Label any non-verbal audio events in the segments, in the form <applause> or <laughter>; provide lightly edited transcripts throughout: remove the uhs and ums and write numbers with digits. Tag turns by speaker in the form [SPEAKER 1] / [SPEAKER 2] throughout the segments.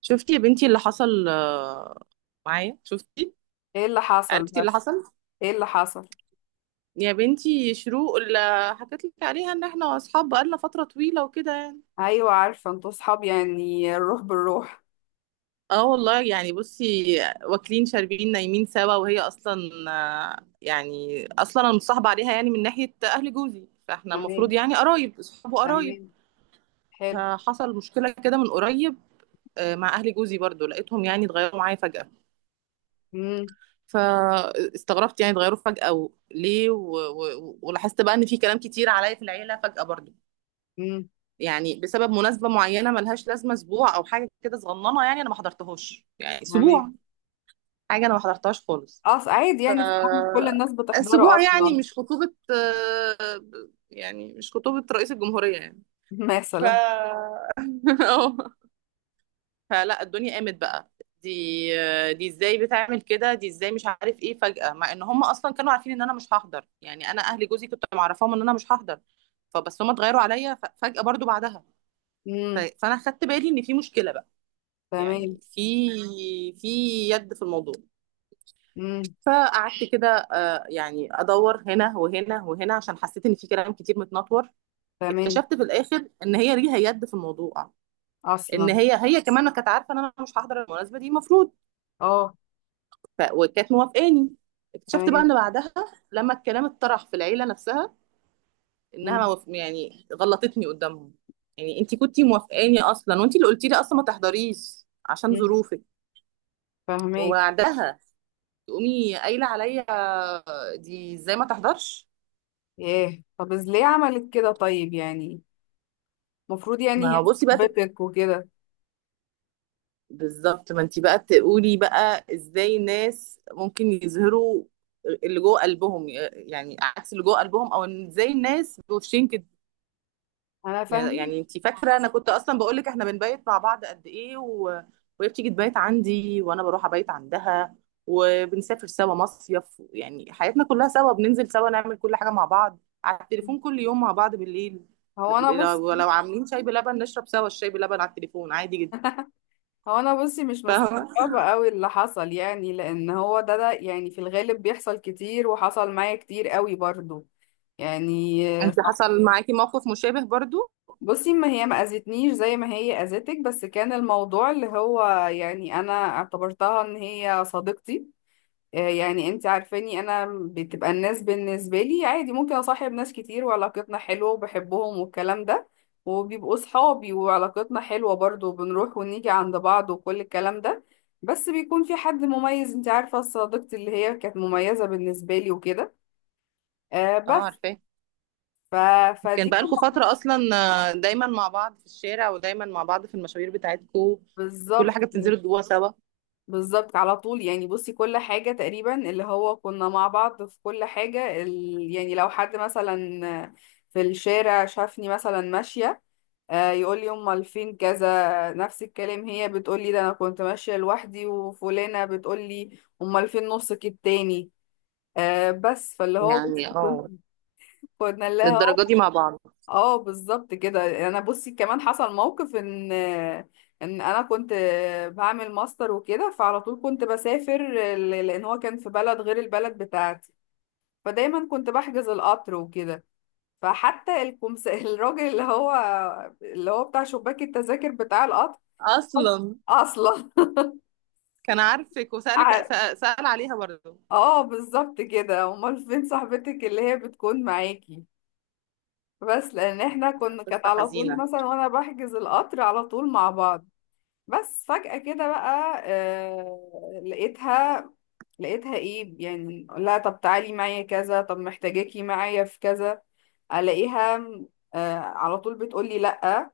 [SPEAKER 1] شفتي يا بنتي اللي حصل معايا؟ شفتي؟
[SPEAKER 2] ايه اللي حصل
[SPEAKER 1] عرفتي اللي
[SPEAKER 2] بس؟
[SPEAKER 1] حصل؟
[SPEAKER 2] ايه اللي حصل؟
[SPEAKER 1] يا بنتي، شروق اللي حكيت لك عليها ان احنا اصحاب بقالنا فترة طويلة وكده يعني.
[SPEAKER 2] ايوه، عارفه انتوا صحاب، يعني الروح بالروح.
[SPEAKER 1] اه والله، يعني بصي، واكلين شاربين نايمين سوا، وهي اصلا يعني اصلا انا متصاحبة عليها يعني من ناحية اهل جوزي، فاحنا المفروض
[SPEAKER 2] تمام.
[SPEAKER 1] يعني قرايب اصحاب وقرايب.
[SPEAKER 2] تمام. حلو.
[SPEAKER 1] فحصل مشكلة كده من قريب مع اهل جوزي برضو، لقيتهم يعني اتغيروا معايا فجأة.
[SPEAKER 2] امم.
[SPEAKER 1] فاستغربت يعني اتغيروا فجأة ليه، ولاحظت بقى ان في كلام كتير عليا في العيلة فجأة برضو،
[SPEAKER 2] امم.
[SPEAKER 1] يعني بسبب مناسبة معينة ملهاش لازمة، اسبوع او حاجة كده صغننة يعني انا ما حضرتهاش، يعني
[SPEAKER 2] تمام.
[SPEAKER 1] اسبوع، حاجة انا ما حضرتهاش خالص.
[SPEAKER 2] اصل عادي، يعني صحاب مش كل الناس بتحضره
[SPEAKER 1] اسبوع
[SPEAKER 2] اصلا.
[SPEAKER 1] يعني، مش خطوبة، يعني مش خطوبة رئيس الجمهورية يعني.
[SPEAKER 2] <laughs>
[SPEAKER 1] ف
[SPEAKER 2] مثلا.
[SPEAKER 1] <laughs> اه، فلا الدنيا قامت بقى. دي دي ازاي بتعمل كده؟ دي ازاي؟ مش عارف ايه، فجأة، مع ان هم اصلا كانوا عارفين ان انا مش هحضر، يعني انا اهل جوزي كنت معرفاهم ان انا مش هحضر. فبس هم اتغيروا عليا فجأة برضو بعدها.
[SPEAKER 2] امم.
[SPEAKER 1] فانا خدت بالي ان في مشكلة بقى، يعني
[SPEAKER 2] تمام.
[SPEAKER 1] في يد في الموضوع.
[SPEAKER 2] امم.
[SPEAKER 1] فقعدت كده يعني ادور هنا وهنا وهنا، عشان حسيت ان في كلام كتير متنطور.
[SPEAKER 2] تمام.
[SPEAKER 1] اكتشفت في الاخر ان هي ليها يد في الموضوع، ان
[SPEAKER 2] اصلا.
[SPEAKER 1] هي كمان كانت عارفه ان انا مش هحضر المناسبه دي المفروض.
[SPEAKER 2] اه.
[SPEAKER 1] وكانت موافقاني. اكتشفت بقى
[SPEAKER 2] تمام.
[SPEAKER 1] ان بعدها، لما الكلام اتطرح في العيله نفسها، انها ما
[SPEAKER 2] امم.
[SPEAKER 1] وافق- يعني غلطتني قدامهم، يعني انت كنتي موافقاني اصلا، وانت اللي قلتي لي اصلا ما تحضريش عشان
[SPEAKER 2] امم.
[SPEAKER 1] ظروفك.
[SPEAKER 2] فهميك.
[SPEAKER 1] وبعدها تقومي قايله عليا دي ازاي ما تحضرش.
[SPEAKER 2] ايه، طب ليه عملت كده طيب؟ يعني المفروض يعني
[SPEAKER 1] ما
[SPEAKER 2] هي
[SPEAKER 1] هو بصي بقى
[SPEAKER 2] صاحبتك وكده.
[SPEAKER 1] بالظبط، ما انت بقى تقولي بقى ازاي الناس ممكن يظهروا اللي جوه قلبهم يعني عكس اللي جوه قلبهم، او إن ازاي الناس بوشين كده.
[SPEAKER 2] انا فاهمك.
[SPEAKER 1] يعني انت فاكره، انا كنت اصلا بقول لك احنا بنبيت مع بعض قد ايه وهي بتيجي تبيت عندي، وانا بروح ابيت عندها، وبنسافر سوا مصيف، يعني حياتنا كلها سوا، بننزل سوا، نعمل كل حاجه مع بعض، على التليفون كل يوم مع بعض بالليل.
[SPEAKER 2] هو انا بص
[SPEAKER 1] لو عاملين شاي بلبن نشرب سوا الشاي بلبن على التليفون، عادي جدا.
[SPEAKER 2] هو انا بصي مش
[SPEAKER 1] فاهمه.
[SPEAKER 2] مستغربه قوي اللي حصل، يعني لان هو ده يعني في الغالب بيحصل كتير وحصل معايا كتير قوي برضو. يعني.
[SPEAKER 1] انت
[SPEAKER 2] صح.
[SPEAKER 1] حصل معاكي موقف مشابه برضو.
[SPEAKER 2] بصي، ما هي ما اذتنيش زي ما هي اذتك، بس كان الموضوع اللي هو يعني انا اعتبرتها ان هي صديقتي. آه، يعني انت عارفاني انا، بتبقى الناس بالنسبه لي عادي، ممكن اصاحب ناس كتير وعلاقتنا حلوه وبحبهم والكلام ده، وبيبقوا صحابي وعلاقتنا حلوه برضو، وبنروح ونيجي عند بعض وكل الكلام ده، بس بيكون في حد مميز. انت عارفه، صديقتي اللي هي كانت مميزه بالنسبه لي وكده. آه
[SPEAKER 1] اه
[SPEAKER 2] بس.
[SPEAKER 1] عارفاه.
[SPEAKER 2] ف...
[SPEAKER 1] كان
[SPEAKER 2] فدي
[SPEAKER 1] بقالكوا
[SPEAKER 2] كلها.
[SPEAKER 1] فتره اصلا دايما مع بعض في الشارع، ودايما مع بعض في المشاوير بتاعتكوا، كل
[SPEAKER 2] بالظبط.
[SPEAKER 1] حاجه بتنزلوا جوا سوا.
[SPEAKER 2] بالظبط، على طول يعني. بصي، كل حاجة تقريبا اللي هو كنا مع بعض في كل حاجة، يعني لو حد مثلا في الشارع شافني مثلا ماشية، آه، يقول لي امال فين كذا. نفس الكلام، هي بتقول لي ده انا كنت ماشية لوحدي، وفلانة بتقول لي امال فين نصك التاني. آه، بس فاللي هو بص
[SPEAKER 1] يعني
[SPEAKER 2] <laughs>
[SPEAKER 1] اه،
[SPEAKER 2] كنا لها.
[SPEAKER 1] للدرجة دي مع بعض
[SPEAKER 2] اه بالظبط كده. انا بصي كمان حصل موقف، ان انا كنت بعمل ماستر وكده، فعلى طول كنت بسافر، لان هو كان في بلد غير البلد بتاعتي، فدايما كنت بحجز القطر وكده. فحتى <laughs> الراجل اللي هو، اللي هو بتاع شباك التذاكر بتاع القطر.
[SPEAKER 1] أصلا.
[SPEAKER 2] اصلا.
[SPEAKER 1] كان عارفك،
[SPEAKER 2] <laughs>
[SPEAKER 1] وسألك
[SPEAKER 2] ع-
[SPEAKER 1] سأل عليها برضه.
[SPEAKER 2] اه بالظبط كده، امال فين صاحبتك اللي هي بتكون معاكي. بس لان احنا
[SPEAKER 1] ده
[SPEAKER 2] كنا كانت
[SPEAKER 1] قصة
[SPEAKER 2] على طول
[SPEAKER 1] حزينة.
[SPEAKER 2] مثلا، وانا بحجز القطر على طول مع بعض. بس فجأة كده بقى، آه، لقيتها. لقيتها ايه يعني؟ لا، طب تعالي معايا كذا، طب محتاجاكي معايا في كذا، الاقيها آه على طول بتقولي لا.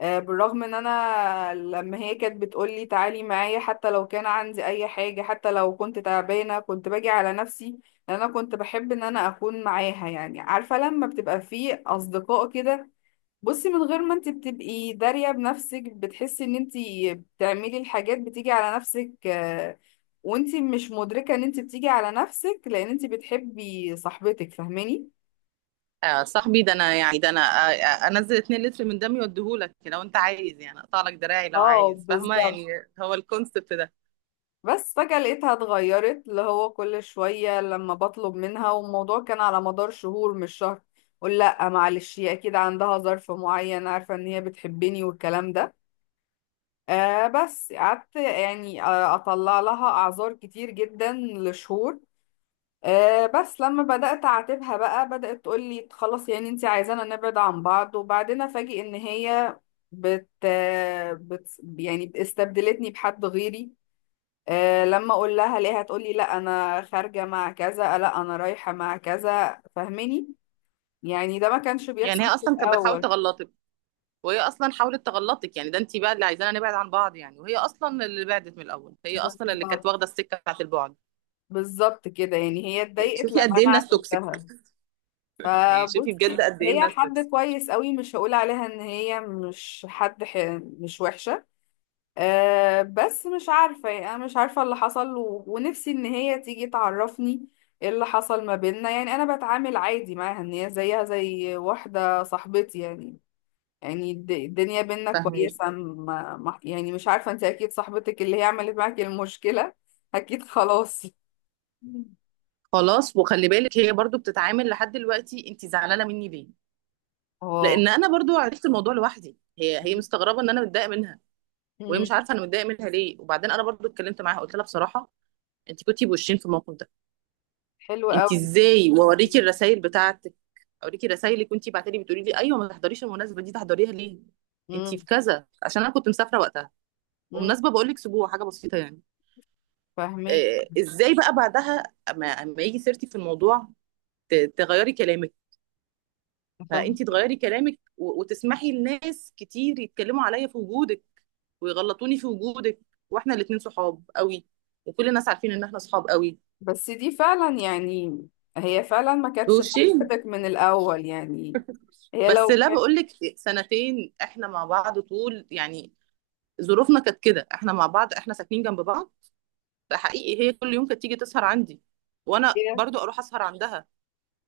[SPEAKER 2] آه، بالرغم ان انا لما هي كانت بتقولي تعالي معايا، حتى لو كان عندي اي حاجة، حتى لو كنت تعبانة، كنت باجي على نفسي، لان انا كنت بحب ان انا اكون معاها. يعني عارفة لما بتبقى في اصدقاء كده، بصي، من غير ما انت بتبقي دارية بنفسك، بتحسي ان انت تعملي الحاجات بتيجي على نفسك، آه، وانتي مش مدركة ان انتي بتيجي على نفسك لان انتي بتحبي صاحبتك. فاهماني؟
[SPEAKER 1] صاحبي ده أنا، يعني ده أنا، أنزل 2 لتر من دمي وأديهولك يعني لو أنت عايز، يعني أقطع لك دراعي لو
[SPEAKER 2] اه
[SPEAKER 1] عايز، فاهمة
[SPEAKER 2] بالظبط.
[SPEAKER 1] يعني؟ هو الكونسبت ده.
[SPEAKER 2] بس فجأة لقيتها اتغيرت، اللي هو كل شوية لما بطلب منها، والموضوع كان على مدار شهور، مش شهر، قول لا معلش. هي اكيد عندها ظرف معين، عارفة ان هي بتحبني والكلام ده. آه، بس قعدت يعني، آه، اطلع لها اعذار كتير جدا لشهور. أه، بس لما بدأت أعاتبها بقى، بدأت تقول لي خلاص، يعني انت عايزانا نبعد عن بعض. وبعدين أفاجئ إن هي بت, بت يعني استبدلتني بحد غيري. أه، لما أقول لها ليه، هتقول لي لا أنا خارجة مع كذا، لا أنا رايحة مع كذا. فاهماني؟ يعني ده ما كانش
[SPEAKER 1] يعني هي
[SPEAKER 2] بيحصل في
[SPEAKER 1] أصلا كانت بتحاول
[SPEAKER 2] الأول.
[SPEAKER 1] تغلطك، وهي أصلا حاولت تغلطك، يعني ده أنت بقى اللي عايزانا نبعد عن بعض يعني، وهي أصلا اللي بعدت من الأول، هي أصلا اللي كانت
[SPEAKER 2] بالظبط.
[SPEAKER 1] واخدة السكة بتاعت البعد.
[SPEAKER 2] بالظبط كده، يعني هي
[SPEAKER 1] يعني
[SPEAKER 2] اتضايقت
[SPEAKER 1] شوفي
[SPEAKER 2] لما
[SPEAKER 1] قد إيه
[SPEAKER 2] أنا
[SPEAKER 1] الناس توكسيك.
[SPEAKER 2] عاتبتها.
[SPEAKER 1] يعني شوفي بجد
[SPEAKER 2] فبصي،
[SPEAKER 1] قد إيه
[SPEAKER 2] هي
[SPEAKER 1] الناس
[SPEAKER 2] حد
[SPEAKER 1] توكسيك.
[SPEAKER 2] كويس قوي، مش هقول عليها إن هي مش حد مش وحشة. أه بس، مش عارفة يعني، أنا مش عارفة اللي حصل، ونفسي إن هي تيجي تعرفني إيه اللي حصل ما بيننا. يعني أنا بتعامل عادي معاها، إن هي زيها زي واحدة صاحبتي يعني، يعني الدنيا بينا
[SPEAKER 1] فاهمة؟
[SPEAKER 2] كويسة، ما... ما... يعني مش عارفة. أنت أكيد صاحبتك اللي هي عملت معاك المشكلة <laughs> أكيد. خلاص.
[SPEAKER 1] خلاص، وخلي بالك هي برضو بتتعامل لحد دلوقتي، انت زعلانه مني ليه؟
[SPEAKER 2] اه.
[SPEAKER 1] لان انا برضو عرفت الموضوع لوحدي. هي مستغربه ان انا متضايقه منها، وهي
[SPEAKER 2] مم.
[SPEAKER 1] مش عارفه انا متضايقه منها ليه. وبعدين انا برضو اتكلمت معاها، قلت لها بصراحه، انت كنتي بوشين في الموقف ده،
[SPEAKER 2] حلو
[SPEAKER 1] انت
[SPEAKER 2] أوي
[SPEAKER 1] ازاي؟
[SPEAKER 2] إنك
[SPEAKER 1] واوريكي
[SPEAKER 2] قلتيلي.
[SPEAKER 1] الرسائل بتاعتك، اوريكي الرسائل اللي كنتي بعتلي بتقولي لي ايوه ما تحضريش المناسبه دي، تحضريها ليه؟ انت في
[SPEAKER 2] مم.
[SPEAKER 1] كذا عشان انا كنت مسافره وقتها،
[SPEAKER 2] مم.
[SPEAKER 1] ومناسبه بقول لك اسبوع، حاجه بسيطه يعني.
[SPEAKER 2] فاهمك.
[SPEAKER 1] ازاي بقى بعدها، اما يجي سيرتي في الموضوع تغيري كلامك،
[SPEAKER 2] فاهمك.
[SPEAKER 1] فانت تغيري كلامك وتسمحي لناس كتير يتكلموا عليا في وجودك، ويغلطوني في وجودك، واحنا الاتنين صحاب قوي، وكل الناس عارفين ان احنا صحاب قوي،
[SPEAKER 2] بس دي فعلا يعني هي فعلا ما كانتش
[SPEAKER 1] بوشين.
[SPEAKER 2] صاحبتك من الأول يعني. هي
[SPEAKER 1] بس
[SPEAKER 2] لو
[SPEAKER 1] لا،
[SPEAKER 2] كانت،
[SPEAKER 1] بقول لك، سنتين احنا مع بعض طول يعني، ظروفنا كانت كده، احنا مع بعض، احنا ساكنين جنب بعض، حقيقي هي كل يوم كانت تيجي تسهر عندي، وانا
[SPEAKER 2] هي.
[SPEAKER 1] برضو اروح اسهر عندها،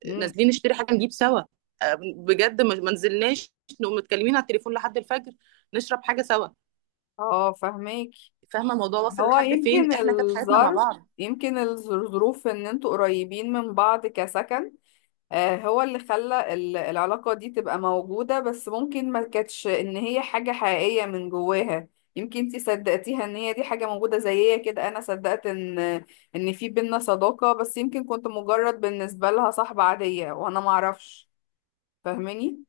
[SPEAKER 2] مم.
[SPEAKER 1] نازلين نشتري حاجه نجيب سوا، بجد ما نزلناش، نقوم متكلمين على التليفون لحد الفجر، نشرب حاجه سوا.
[SPEAKER 2] اه فهماك.
[SPEAKER 1] فاهمه الموضوع واصل
[SPEAKER 2] هو
[SPEAKER 1] لحد فين؟
[SPEAKER 2] يمكن
[SPEAKER 1] احنا كانت حياتنا مع
[SPEAKER 2] الظرف،
[SPEAKER 1] بعض.
[SPEAKER 2] يمكن الظروف ان انتوا قريبين من بعض كسكن، آه، هو اللي خلى العلاقة دي تبقى موجودة، بس ممكن ما كانتش ان هي حاجة حقيقية من جواها. يمكن انتي صدقتيها ان هي دي حاجة موجودة زيها كده، انا صدقت ان ان في بينا صداقة، بس يمكن كنت مجرد بالنسبة لها صاحبة عادية وانا معرفش. فاهماني؟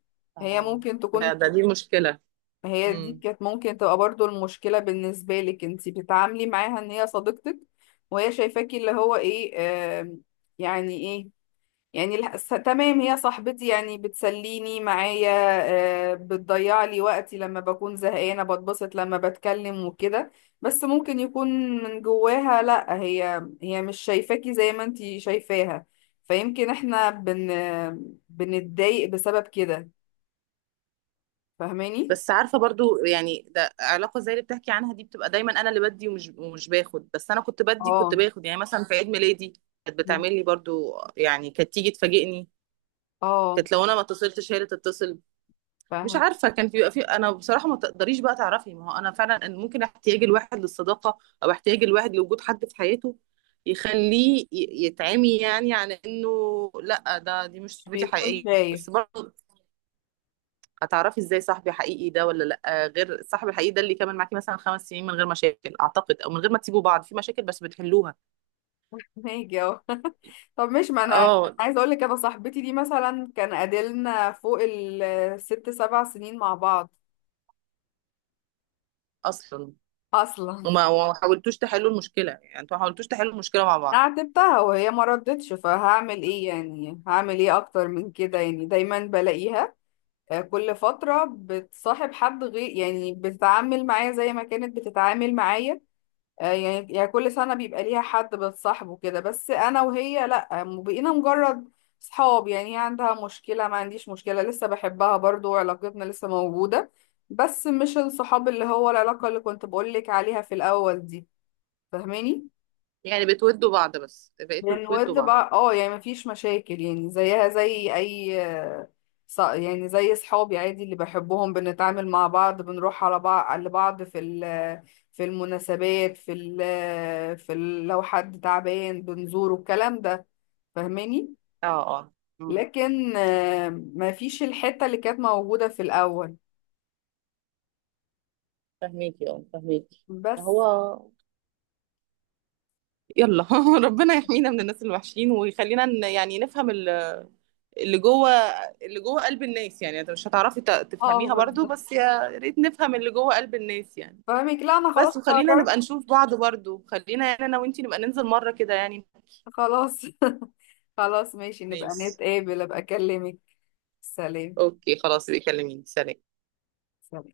[SPEAKER 2] هي
[SPEAKER 1] آه.
[SPEAKER 2] ممكن
[SPEAKER 1] ده,
[SPEAKER 2] تكون،
[SPEAKER 1] ده دي المشكله.
[SPEAKER 2] هي دي
[SPEAKER 1] امم
[SPEAKER 2] كانت ممكن تبقى برضو المشكلة بالنسبة لك، انتي بتتعاملي معاها ان هي صديقتك، وهي شايفاكي اللي هو ايه، آم، يعني ايه، يعني تمام، هي صاحبتي يعني بتسليني معايا، آه، بتضيع لي وقتي لما بكون زهقانة، بتبسط لما بتكلم وكده، بس ممكن يكون من جواها لا، هي هي مش شايفاكي زي ما انتي شايفاها. فيمكن احنا بنتضايق بسبب كده. فاهماني؟
[SPEAKER 1] بس عارفه برضو، يعني ده علاقه زي اللي بتحكي عنها دي، بتبقى دايما انا اللي بدي ومش باخد. بس انا كنت بدي، كنت
[SPEAKER 2] اه.
[SPEAKER 1] باخد، يعني مثلا في عيد ميلادي كانت بتعمل لي برضو، يعني كانت تيجي تفاجئني،
[SPEAKER 2] اه.
[SPEAKER 1] كانت لو انا ما اتصلتش هي اللي تتصل. مش
[SPEAKER 2] فاهم.
[SPEAKER 1] عارفه، كان في، بيبقى في، انا بصراحه ما تقدريش بقى تعرفي. ما هو انا فعلا، أن ممكن احتياج الواحد للصداقه او احتياج الواحد لوجود حد في حياته يخليه يتعمي، يعني عن انه لا، ده دي مش
[SPEAKER 2] مش
[SPEAKER 1] صاحبتي
[SPEAKER 2] بيكون
[SPEAKER 1] حقيقيه.
[SPEAKER 2] شايف.
[SPEAKER 1] بس برضه هتعرفي ازاي صاحبي حقيقي ده ولا لا، غير الصاحب الحقيقي ده اللي كمل معاكي مثلا خمس سنين من غير مشاكل، اعتقد، او من غير ما تسيبوا بعض في مشاكل بس بتحلوها.
[SPEAKER 2] <laughs> ماشي. طب مش ما انا
[SPEAKER 1] اه
[SPEAKER 2] عايزه اقول لك، انا صاحبتي دي مثلا كان قادلنا فوق ال6 7 سنين مع بعض.
[SPEAKER 1] اصلا،
[SPEAKER 2] اصلا.
[SPEAKER 1] وما حاولتوش تحلوا المشكله، يعني انتوا ما حاولتوش تحلوا المشكله مع
[SPEAKER 2] <laughs> انا
[SPEAKER 1] بعض،
[SPEAKER 2] عاتبتها وهي ما ردتش، فهعمل ايه يعني، هعمل ايه اكتر من كده يعني. دايما بلاقيها، آه، كل فتره بتصاحب حد غير، يعني بتتعامل معايا زي ما كانت بتتعامل معايا. آه، يعني كل سنة بيبقى ليها حد بتصاحبه كده، بس أنا وهي لأ، بقينا مجرد صحاب. يعني هي عندها مشكلة، ما عنديش مشكلة، لسه بحبها برضو وعلاقتنا لسه موجودة، بس مش الصحاب اللي هو العلاقة اللي كنت بقولك عليها في الأول دي. فاهماني؟
[SPEAKER 1] يعني بتودوا بعض بس، بقيتوا تودوا
[SPEAKER 2] بنود
[SPEAKER 1] بعض.
[SPEAKER 2] بقى، اه، يعني مفيش مشاكل يعني، زيها زي اي يعني زي صحابي عادي اللي بحبهم، بنتعامل مع بعض، بنروح على بعض لبعض في في المناسبات، لو حد تعبان بنزوره، الكلام ده. فاهماني؟
[SPEAKER 1] اه اه،
[SPEAKER 2] لكن آه، مفيش الحتة اللي كانت موجودة في الأول.
[SPEAKER 1] فهميكي، اه فهميكي.
[SPEAKER 2] بس.
[SPEAKER 1] هو يلا <laughs> ربنا يحمينا من الناس الوحشين، ويخلينا يعني نفهم اللي جوه اللي جوه قلب الناس. يعني انت مش هتعرفي
[SPEAKER 2] اه
[SPEAKER 1] تفهميها برضو،
[SPEAKER 2] بالظبط.
[SPEAKER 1] بس يا ريت نفهم اللي جوه قلب الناس يعني.
[SPEAKER 2] فاهمك. لا انا خلاص
[SPEAKER 1] بس وخلينا
[SPEAKER 2] قررت.
[SPEAKER 1] نبقى نشوف بعض برضو، خلينا يعني انا وانتي نبقى ننزل مرة كده يعني.
[SPEAKER 2] خلاص. <laughs> خلاص ماشي، نبقى
[SPEAKER 1] ماشي
[SPEAKER 2] نتقابل، ابقى اكلمك. سلام.
[SPEAKER 1] اوكي خلاص، بيكلميني. سلام.
[SPEAKER 2] سلام.